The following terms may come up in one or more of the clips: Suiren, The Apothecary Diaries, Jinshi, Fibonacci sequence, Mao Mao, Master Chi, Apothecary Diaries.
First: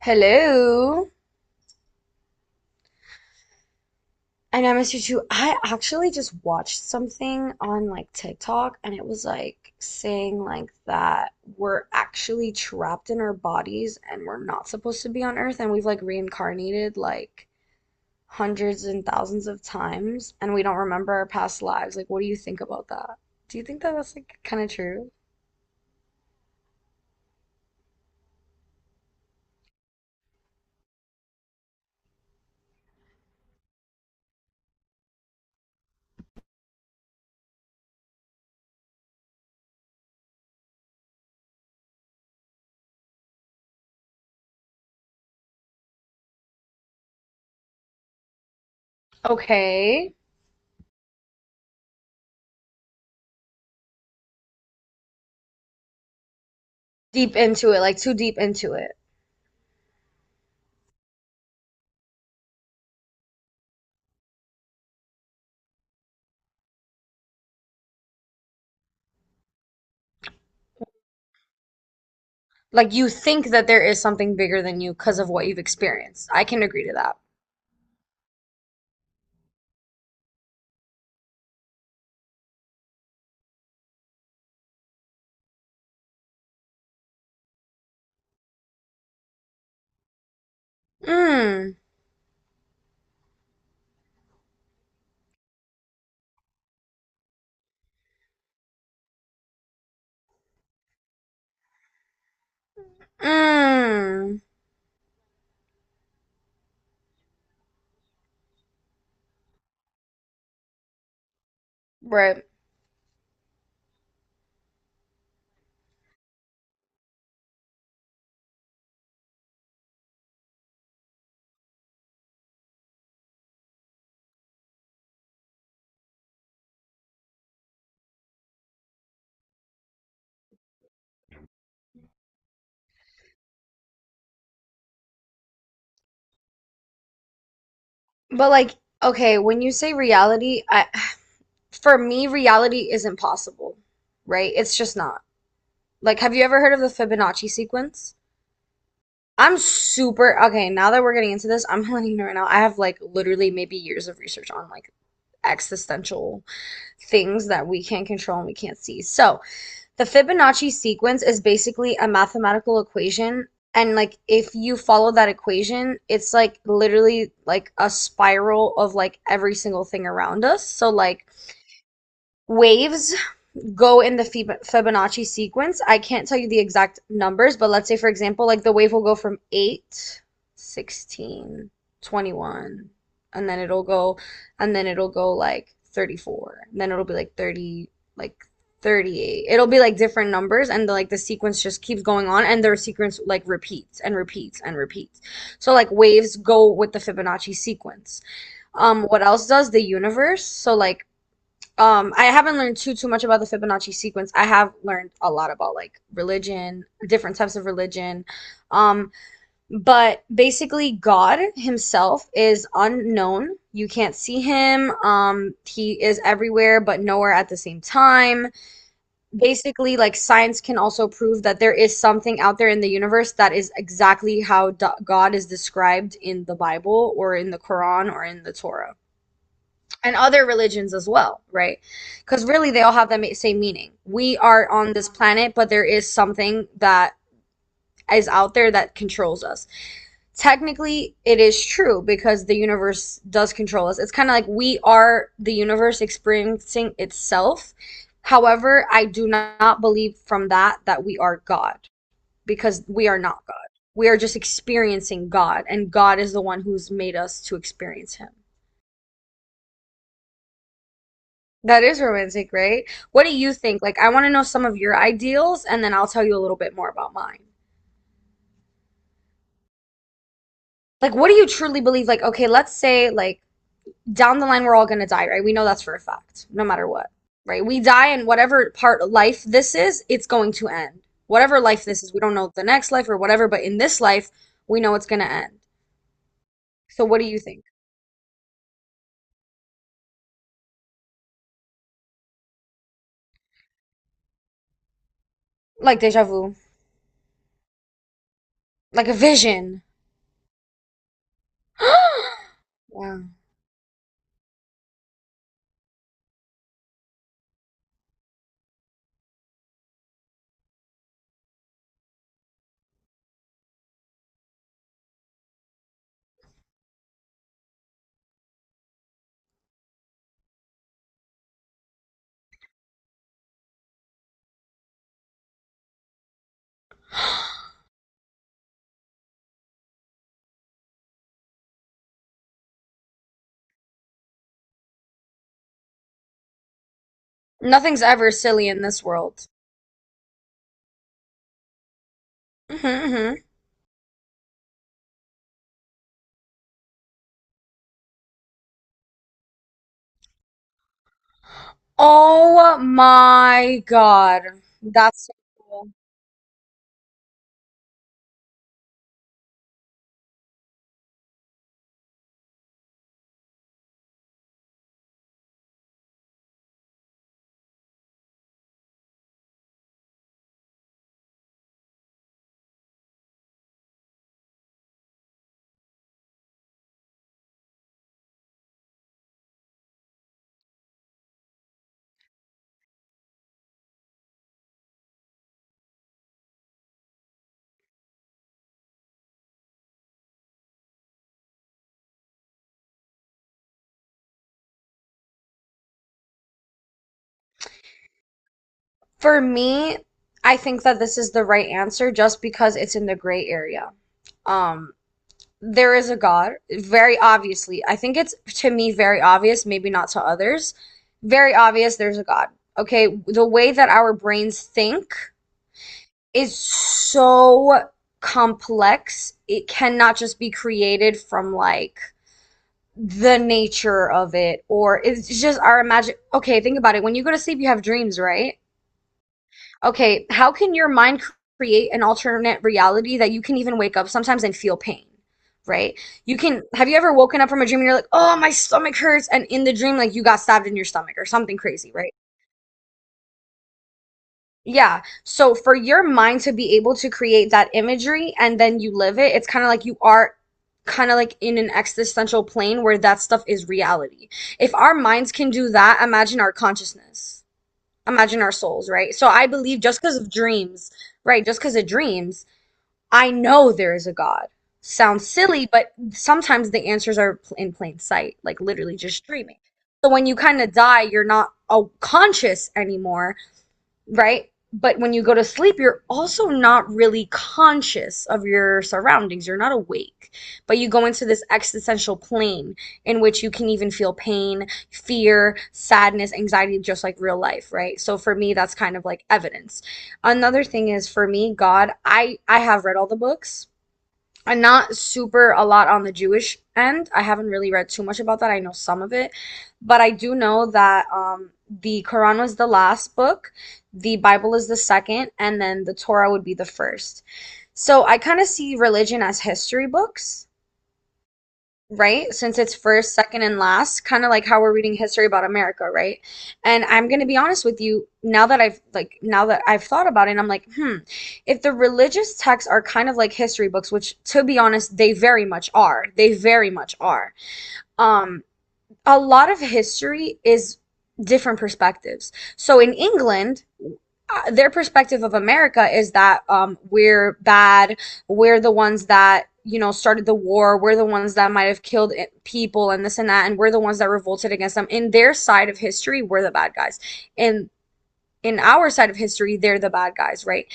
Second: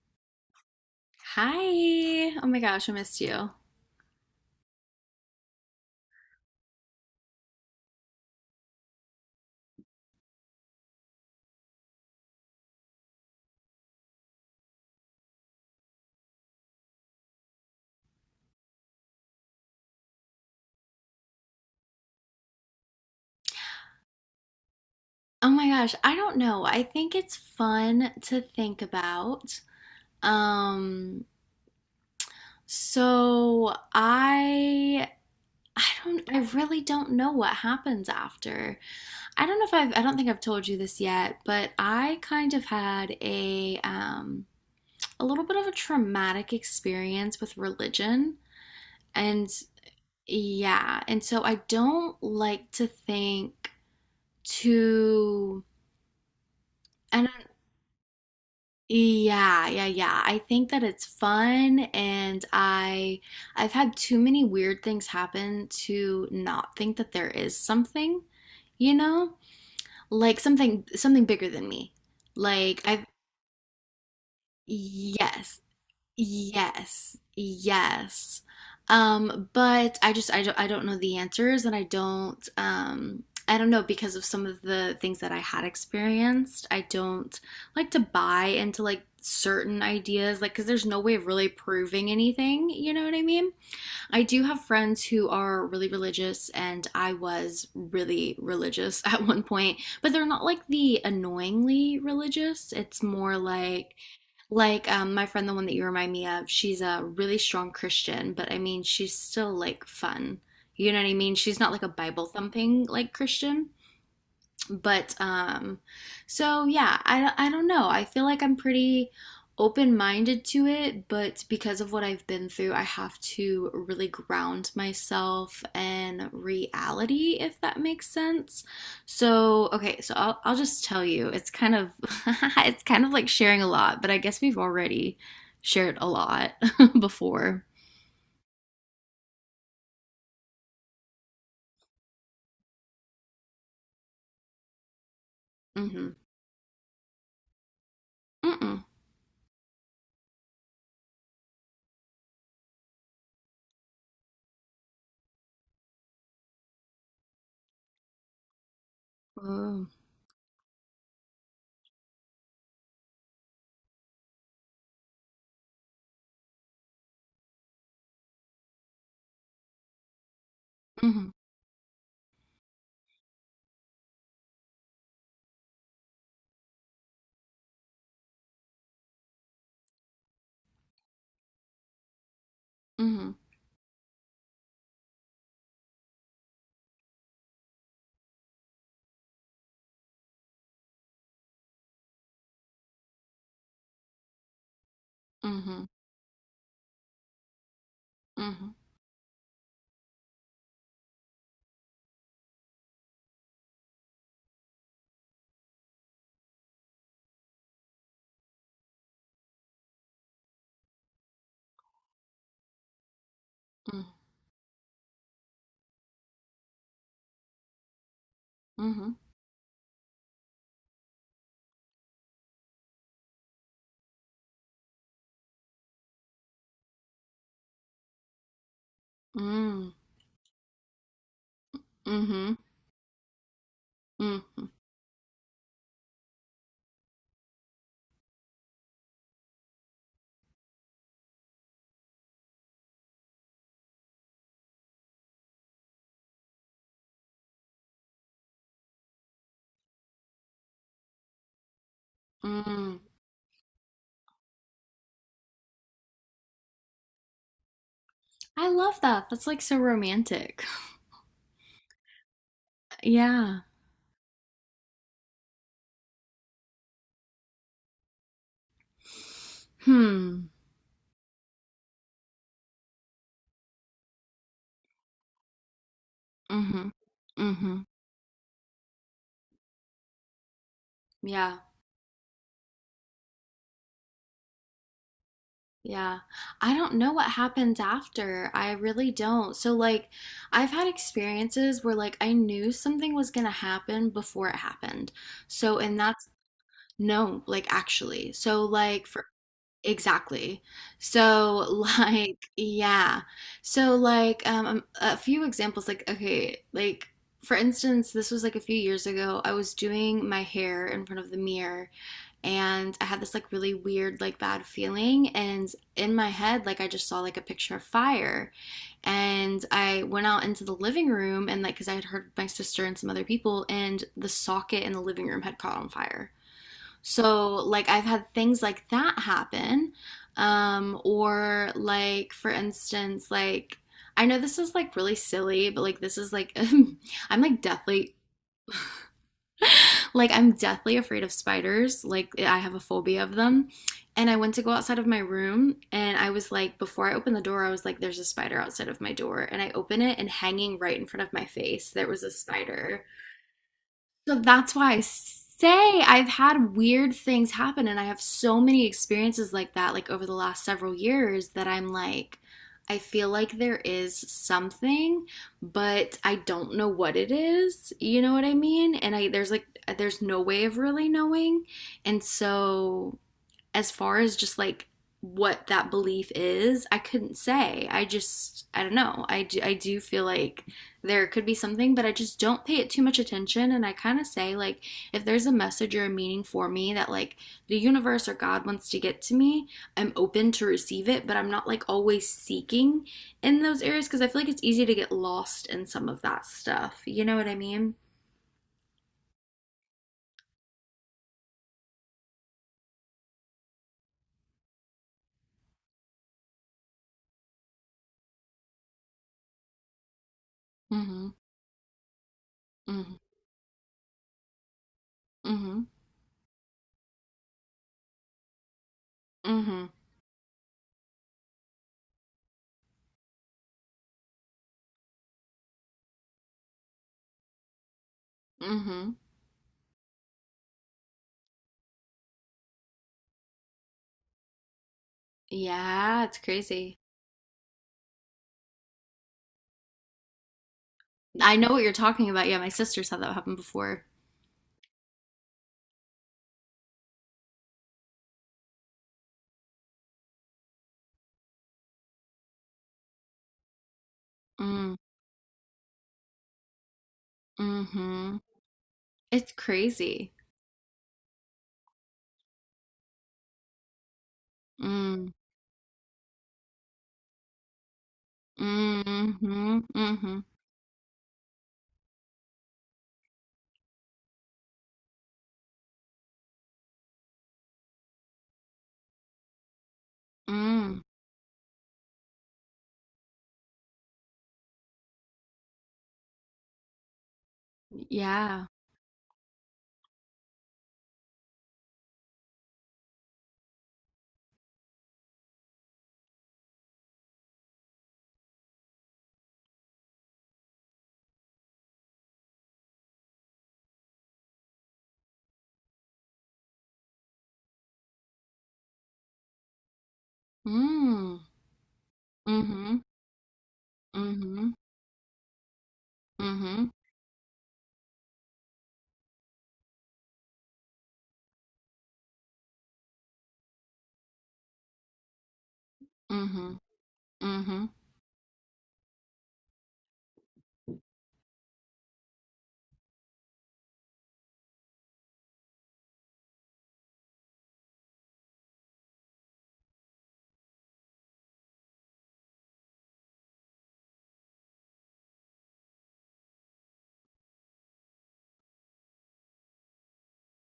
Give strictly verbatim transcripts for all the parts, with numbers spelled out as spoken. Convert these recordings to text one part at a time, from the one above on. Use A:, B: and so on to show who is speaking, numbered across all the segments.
A: Hello.
B: Hi. Oh my gosh, I missed you.
A: I know, I miss you too. I actually just watched something on like TikTok, and it was like saying like that we're actually trapped in our bodies and we're not supposed to be on Earth, and we've like reincarnated like hundreds and thousands of times, and we don't remember our past lives. Like, what do you think about that? Do you think that that's like kind of true?
B: Oh my gosh, I don't know. I think it's fun to think about. Um, so I I don't I really don't know what happens after. I don't know if I've, I don't think I've told you this yet, but I kind of had a um a little bit of a traumatic experience with religion and
A: Okay.
B: yeah, and so I don't like to think too and
A: Deep into it, like too deep into it.
B: Yeah, yeah, yeah, I think that it's fun, and I I've had too many weird things happen to not think that there is something, you know? Like something something bigger than me. Like
A: Like,
B: I've
A: you think that there is something bigger than you because of what you've
B: Yes.
A: experienced. I can agree to
B: Yes,
A: that.
B: yes. Um, but I just, I don't I don't know the answers, and I don't um I don't know because of some of the things that I had experienced. I don't like to buy into like certain ideas like because there's no way of really
A: Mm,
B: proving anything, you know what I mean? I do have friends who are really religious, and I was really religious at one point, but they're not like the annoyingly religious. It's more like,
A: mm,
B: like um, my friend, the one that you remind me of, she's a really strong Christian, but I mean, she's still like fun. You know what I mean? She's not like a Bible
A: right.
B: thumping like Christian, but um so yeah, i i don't know, I feel like I'm pretty open minded to it, but because of what I've been through, I have to really ground myself in reality, if that makes sense. So okay, so i'll, I'll just tell you it's kind of it's kind of like sharing a lot, but I guess we've already shared a lot before.
A: But like, okay, when you say reality, I, for me, reality isn't possible, right? It's just not.
B: Mhm.
A: Like, have you ever heard of the Fibonacci sequence?
B: Mhm.
A: I'm super, okay, now that we're getting into this, I'm letting you know right now, I have like literally maybe years of research on like existential things that we can't control and we can't see. So,
B: Mhm.
A: the Fibonacci sequence is basically a mathematical equation, and like if you follow that equation, it's like literally like a spiral of like every single thing around us. So like waves go in the Fibonacci sequence. I can't tell you the exact numbers, but let's say, for example, like the wave will go from eight, sixteen, twenty-one,
B: Mhm.
A: and then it'll go, and then it'll go like thirty-four, and then it'll be like thirty, like thirty-eight. It'll be like different numbers, and the, like the sequence just keeps going on, and their sequence like repeats and repeats and repeats. So
B: Mhm.
A: like waves go with the Fibonacci sequence.
B: Mhm.
A: Um, what else does the universe? So like um I haven't learned too too much about the Fibonacci sequence. I have learned a lot about like religion, different types of religion. um but basically, God himself is unknown. You can't see him. Um he is everywhere but nowhere at the same time.
B: Mhm.
A: Basically, like science can also prove that there is something out there in the universe that is exactly how God is described in the Bible or in the Quran or in the Torah
B: Mhm.
A: and other religions as well, right? Because
B: Mm-hmm.
A: really, they all have the same meaning. We
B: Mm-hmm.
A: are on this planet, but there is something that is out there that controls us. Technically, it is true because the universe does control us. It's kind of like we are the universe experiencing itself. However, I do not believe from that that we are God, because
B: Mm.
A: we are not God. We are just experiencing God, and God is the one who's made us to experience Him.
B: I love that. That's like so romantic.
A: That is romantic, right? What do you
B: Yeah.
A: think? Like, I want to know some of your ideals, and then I'll tell you a little bit more about mine.
B: Hmm.
A: Like, what do you truly believe? Like, okay, let's say, like, down the line, we're all gonna die, right? We know that's for a fact, no matter
B: Mm-hmm.
A: what, right?
B: Mm-hmm.
A: We die, and whatever part of life this is, it's going to end.
B: Yeah.
A: Whatever life this is, we don't know the next life or whatever, but in this life, we know it's gonna end.
B: Yeah. I don't
A: So,
B: know
A: what do
B: what
A: you think?
B: happens after. I really don't. So like I've had experiences where like I knew something was gonna happen before it happened. So, and
A: Like, deja
B: that's.
A: vu,
B: No, like, actually. So,
A: like
B: like.
A: a vision.
B: Exactly. So, like, yeah.
A: Wow.
B: So, like, um, um, a few examples, like, okay, like, for instance, this was like a few years ago. I was doing my hair in front of the mirror, and I had this like really weird, like, bad feeling. And in my head, like, I just saw like a picture of fire. And I went out into the living room, and like, because I had heard my sister and some other people, and the socket in the living room had caught on fire. So, like, I've had things like that happen. Um, or, like, for instance, like, I know this is like really silly, but like, this is like, I'm like
A: Nothing's
B: deathly,
A: ever silly in this world.
B: like, I'm deathly afraid of spiders. Like, I have a phobia of
A: Hmm.
B: them. And I went to go outside of my room, and I was like, before I opened the door, I was like, there's a spider outside of my door. And I open it, and hanging right in front of my face, there was a
A: Oh
B: spider.
A: my
B: So
A: God.
B: that's why I
A: That's so cool.
B: say I've had weird things happen, and I have so many experiences like that, like over the last several years, that I'm like, I feel like there is something, but I don't know what it is. You know what I mean? And I, there's like, there's no way of really knowing. And so, as far as just like what that belief is, I couldn't say. I just, I don't know. I do, I do feel like there could be something, but I just don't pay it too much attention. And I kind of say, like, if there's a message or a meaning for me that, like, the universe or God wants to get to me, I'm open to receive it, but I'm not, like, always seeking in those areas because I feel like it's easy to get lost in some of that stuff. You know what I mean?
A: For me, I think that this is the right answer just because it's in the gray area. Um, there is a God, very obviously. I think it's to me very obvious, maybe not to others.
B: Mm hmm.
A: Very obvious there's a God.
B: Mm
A: Okay,
B: hmm.
A: the way that our brains think
B: Mm hmm.
A: is so complex.
B: Mm
A: It
B: hmm.
A: cannot just be created from like the nature of it, or it's just our imagine. Okay, think about it. When you go to sleep, you have dreams, right?
B: Mm hmm.
A: Okay, how can your mind create an alternate reality that you can even wake up sometimes and feel pain, right?
B: Yeah,
A: You
B: it's
A: can, have you
B: crazy.
A: ever woken up from a dream and you're like, oh, my stomach hurts, and in the dream like you got stabbed in your stomach or
B: I
A: something
B: know what
A: crazy,
B: you're
A: right?
B: talking about. Yeah, my sister's had that happen before.
A: Yeah. So for your mind to be able to create that imagery and then you live it, it's kind of like you are kind of like in an existential plane where that stuff is reality. If our
B: Mm.
A: minds can do that, imagine our consciousness.
B: Hmm.
A: Imagine our souls, right? So I
B: It's
A: believe just because
B: crazy.
A: of dreams, right? Just because of dreams, I know there is a God. Sounds
B: Mm.
A: silly, but sometimes the answers are pl- in plain sight, like literally just dreaming.
B: Mm-hmm.
A: So when you
B: Mm-hmm.
A: kind of die, you're not uh, conscious anymore, right? But when you go to sleep, you're also not really conscious of your surroundings. You're not awake, but you
B: Mm.
A: go into this existential plane in which you can even feel pain, fear, sadness, anxiety, just like real life, right? So for me,
B: Yeah.
A: that's kind of like evidence. Another thing is for me, God, I I have read all the books. I'm not super a lot on the Jewish end. I haven't really read too much about that. I know some of it, but I do know that um, the Quran was the last book, the Bible is the second, and then the Torah would be the first. So I kind of see religion as history books,
B: Mm.
A: right? Since it's
B: Mm-hmm.
A: first, second, and last, kind of like how
B: Mm-hmm.
A: we're reading history about America, right? And
B: Mm-hmm.
A: I'm going to be honest with you, now that I've like now that I've thought about it, I'm like, hmm, if the religious texts are kind of like history books, which to be honest, they very much are. They very
B: Mm-hmm.
A: much are.
B: Mm-hmm.
A: Um, a lot of history is different perspectives. So in England, uh, their perspective of America is that um, we're bad, we're the ones that you know started the war, we're the ones that might have killed people and this and that, and we're the ones that revolted against them. In their side of history, we're the bad guys. In in our side of history, they're the bad guys, right?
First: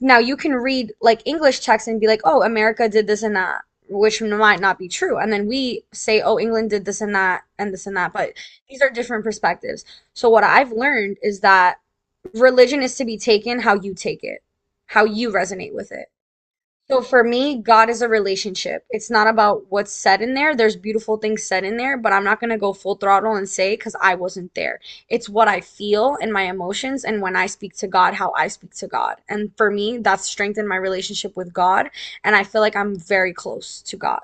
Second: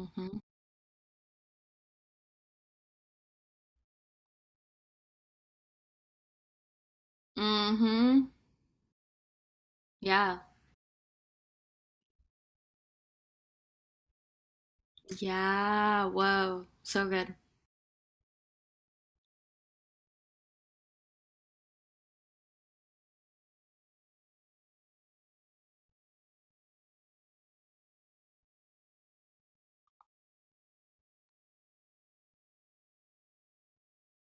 A: Now you can read like English texts and be like, oh, America did this and that, which might not be true. And then we say, oh, England did this and that and this and that.
B: Mm-hmm.
A: But these are different perspectives. So
B: Yeah.
A: what I've learned is that religion is to be taken how you take it, how you resonate with
B: Yeah.
A: it.
B: Whoa.
A: So
B: So
A: for
B: good.
A: me, God is a relationship. It's not about what's said in there. There's beautiful things said in there, but I'm not going to go full throttle and say because I wasn't there. It's what I feel and my emotions, and when I speak to God, how I speak to God. And for me, that's strengthened my relationship with God, and I feel like I'm very close to God.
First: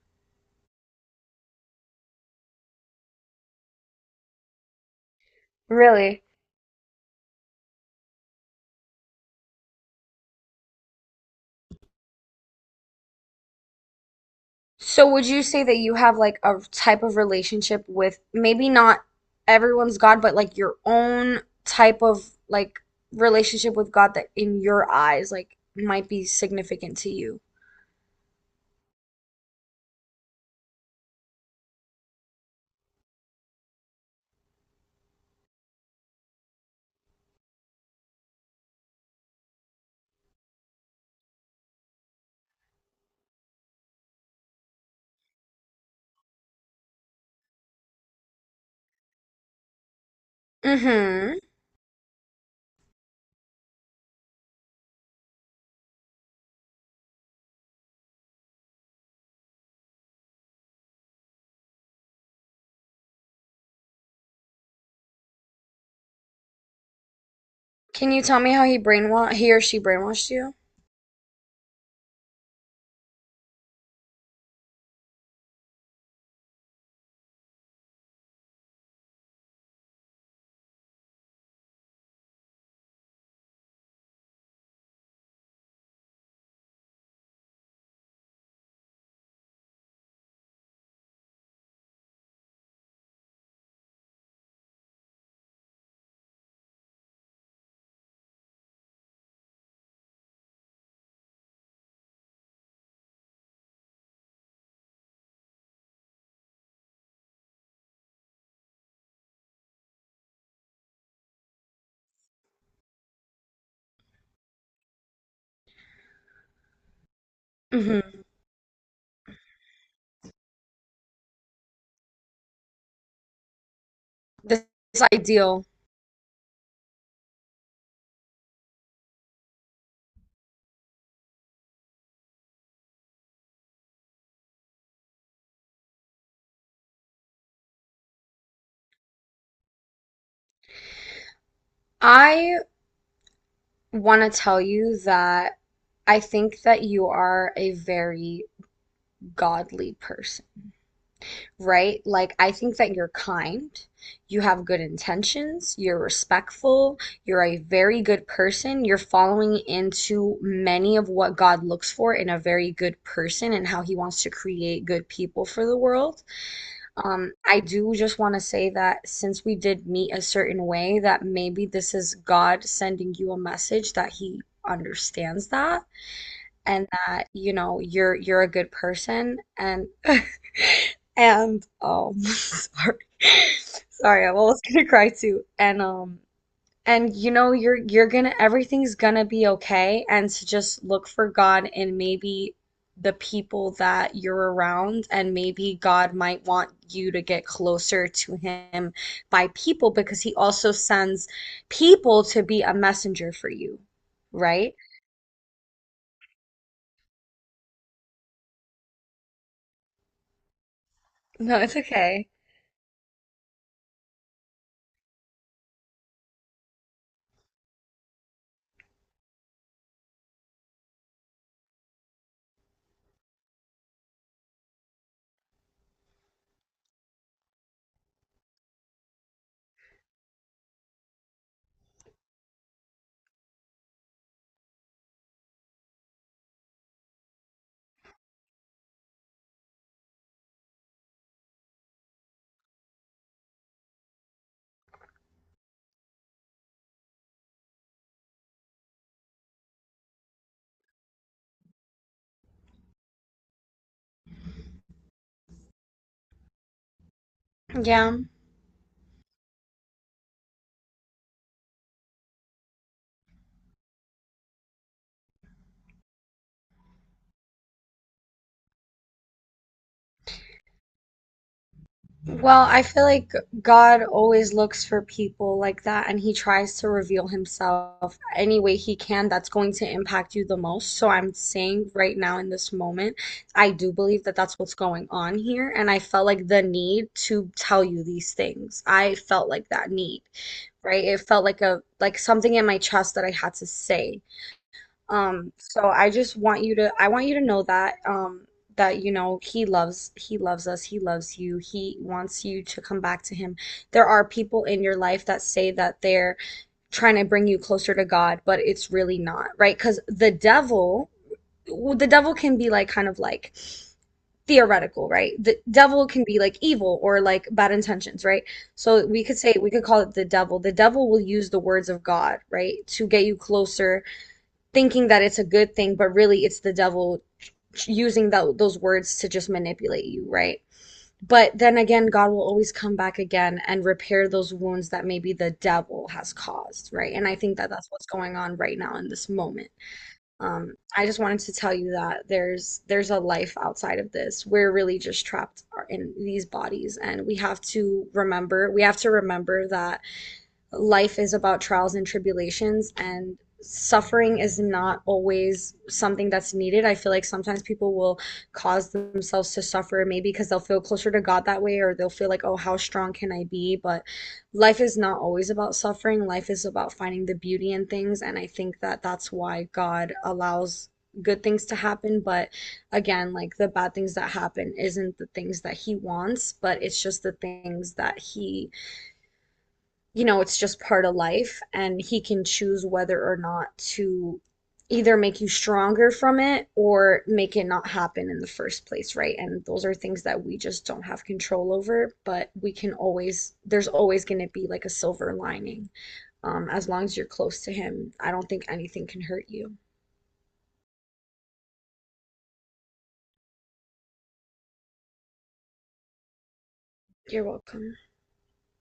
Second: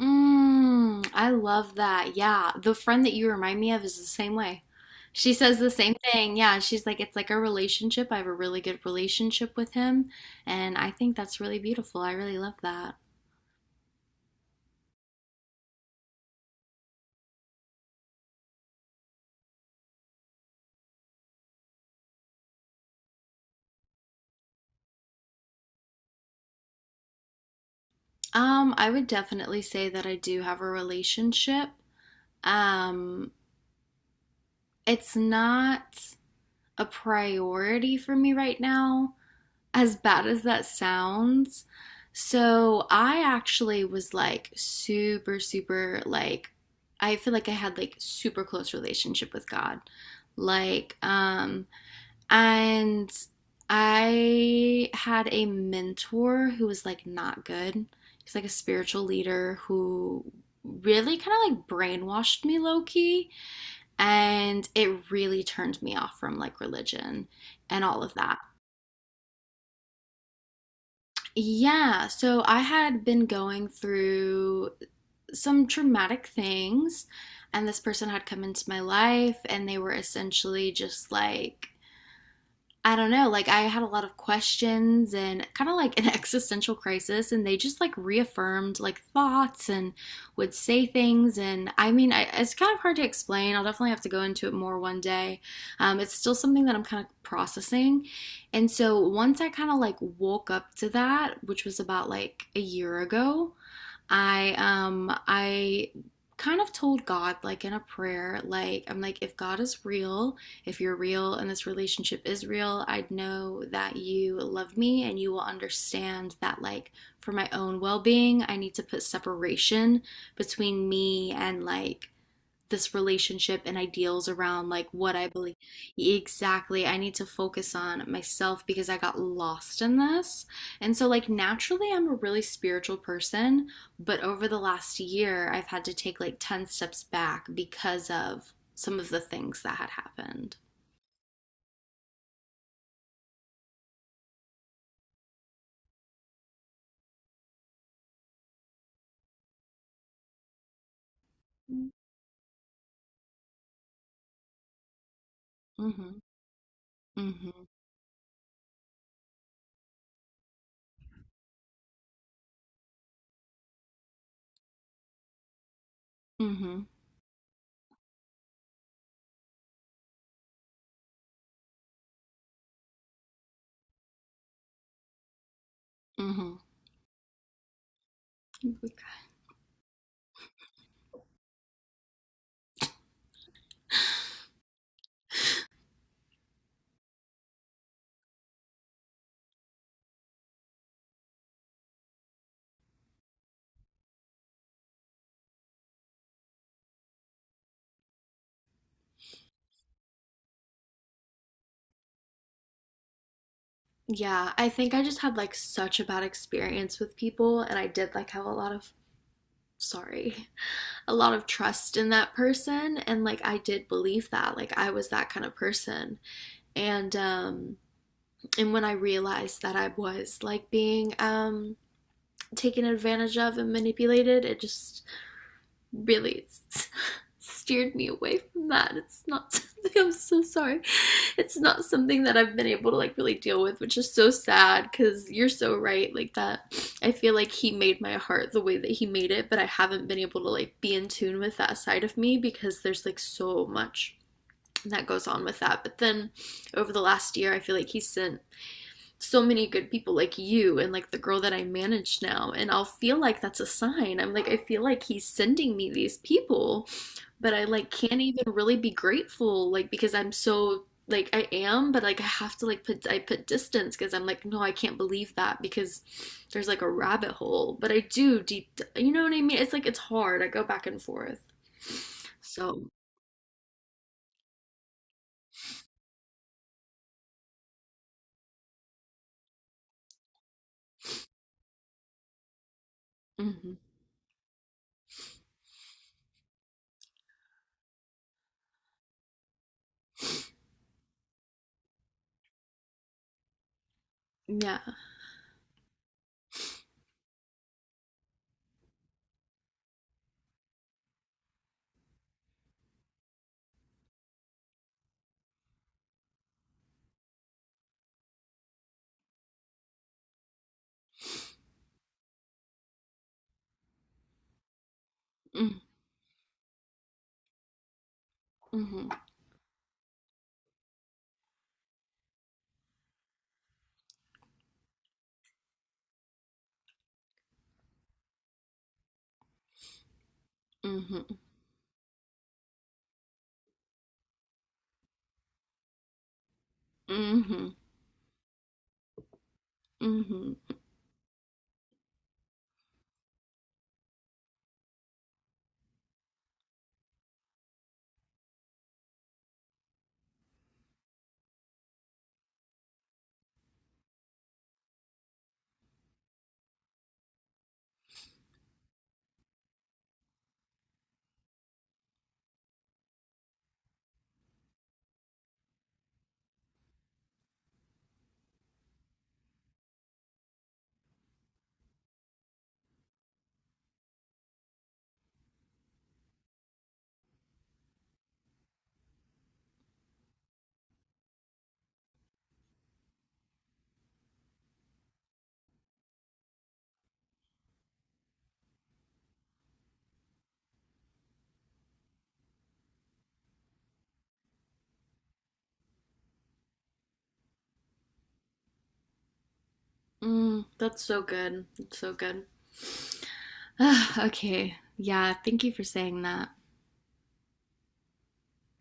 B: Mm, I love that. Yeah. The friend that you remind me of is the same way. She says the same
A: Really?
B: thing. Yeah. She's like, it's like a relationship. I have a really good relationship with him. And I think that's really beautiful. I really love that.
A: So would you say that you have like a type of relationship with maybe not everyone's God, but like your own type of like relationship with God that in your eyes like might be significant to you?
B: Um, I would definitely say that I do have a relationship. Um, it's not a priority for me right now, as bad as that sounds. So I actually was like super, super like I feel like I had like super close relationship with God. Like,
A: Mm-hmm.
B: um, and I had a mentor who was like not good. He's like a spiritual leader who really kind of like brainwashed me low key and it really turned me off from like religion and all
A: Can
B: of
A: you
B: that.
A: tell me how he brainwa he or she brainwashed you?
B: Yeah, so I had been going through some traumatic things, and this person had come into my life, and they were essentially just like, I don't know, like I had a lot of questions and kind of like an existential crisis, and they just like reaffirmed like thoughts and would say things. And I mean, I, it's kind of hard to explain. I'll definitely have to go into it more one day. Um, it's still something that I'm kind of processing. And so once I kind of like woke up to that, which was about like a year ago, I um I kind of told God like in a prayer, like I'm like, if God is real, if you're real and this relationship is real, I'd know that you love me and you will understand that, like, for my own
A: Mm-hmm.
B: well-being, I need to put separation between me and like this relationship and ideals
A: This,
B: around like
A: this
B: what I believe.
A: ideal.
B: Exactly. I need to focus on myself because I got lost in this. And so, like, naturally, I'm a really spiritual person, but over the last year, I've had to take like ten steps back because of some of the things that had happened.
A: I want to tell you that I think that you are a very godly person, right? Like, I think that you're kind, you have good intentions, you're
B: Mm-hmm.
A: respectful, you're a
B: Mm-hmm.
A: very good person, you're following into many of what God looks for in a very good person and how He wants to create good people for the world.
B: Mm-hmm.
A: Um, I do just want to say that since we did meet a certain way, that maybe this is God sending you a message that He understands that
B: Mm-hmm.
A: and that, you know, you're you're a good person, and and um sorry. Sorry, I'm almost gonna cry too. And um and you know you're you're gonna everything's gonna be okay, and to just look for God in maybe the people that you're around, and maybe God might want you to get closer to him by people, because he also sends people to be a messenger for you,
B: Yeah, I
A: right?
B: think I just had like such a bad experience with people, and I did like have a lot of sorry, a lot of
A: No, it's
B: trust in
A: okay.
B: that person, and like I did believe that like I was that kind of person, and um and when I realized that I was like being um taken advantage of and manipulated, it just really steered me away from that. It's not something. I'm so sorry. It's not something that I've been able to like really deal with, which is so sad cuz you're so right like that. I feel like he made my heart the way that he made it, but I haven't been able to like be in tune with that side of me because there's like so much that goes on with that. But then over the last year, I feel like he sent so many good people like you and like the girl that I manage now. And I'll feel like that's a sign. I'm like, I feel like he's sending me these people, but I like
A: Yeah.
B: can't even really be grateful, like, because I'm so like I am, but like I have to like put I put distance because I'm like, no, I can't believe that because there's like a rabbit hole. But I do deep, you know what I mean? It's like it's hard. I go back and forth.
A: Well, I
B: So,
A: feel like God always looks for people like that, and he tries to reveal himself any way he can that's going to impact you the most. So I'm saying right now in this moment, I
B: mhm.
A: do believe that that's what's going on here. And I felt like the need to tell you these things. I felt like that need, right? It felt like a, like something in my chest that I had to say.
B: Yeah.
A: Um, so I just want you to I want you to know that um that you know he loves he loves us, he loves you. He wants you to come back to him. There are people in your life that say that they're trying to bring you closer to God, but it's really not, right. Because the devil, well, the devil can be like kind of like theoretical, right? The
B: Mm-hmm.
A: devil can be like evil or like bad intentions, right? So
B: Mm-hmm.
A: we could say we could call it the devil. The devil will use the words of God, right, to get you closer, thinking that it's a good thing, but really it's the devil using that those words to just manipulate you, right?
B: Mm-hmm.
A: But then again, God will always come back again and repair those wounds that maybe the devil has caused, right? And I think
B: Mm-hmm.
A: that that's what's going on right now in this moment.
B: Mm-hmm.
A: Um, I just wanted to tell you that there's there's a life outside of this. We're really just trapped in these bodies, and we have to remember we have to remember that life is about trials and tribulations, and suffering is not always something that's needed. I feel like sometimes people will cause themselves to suffer, maybe because they'll feel closer to God that way, or they'll feel like, oh, how strong can I be? But life is not always about suffering. Life is about finding the beauty in things. And I think that that's why God allows good things to happen. But again, like the bad things that happen isn't the things that He wants, but it's just the things that He, you know, it's just part of life, and he can choose whether or not to either make you stronger from it or make it not happen in the first place, right? And those are things that we just don't have control over, but we can always, there's always going to be like a silver lining. Um, as long as you're close to him, I don't think anything can hurt you.
B: Mm, that's so good. That's so good. Okay. Yeah, thank you for saying that.
A: You're welcome.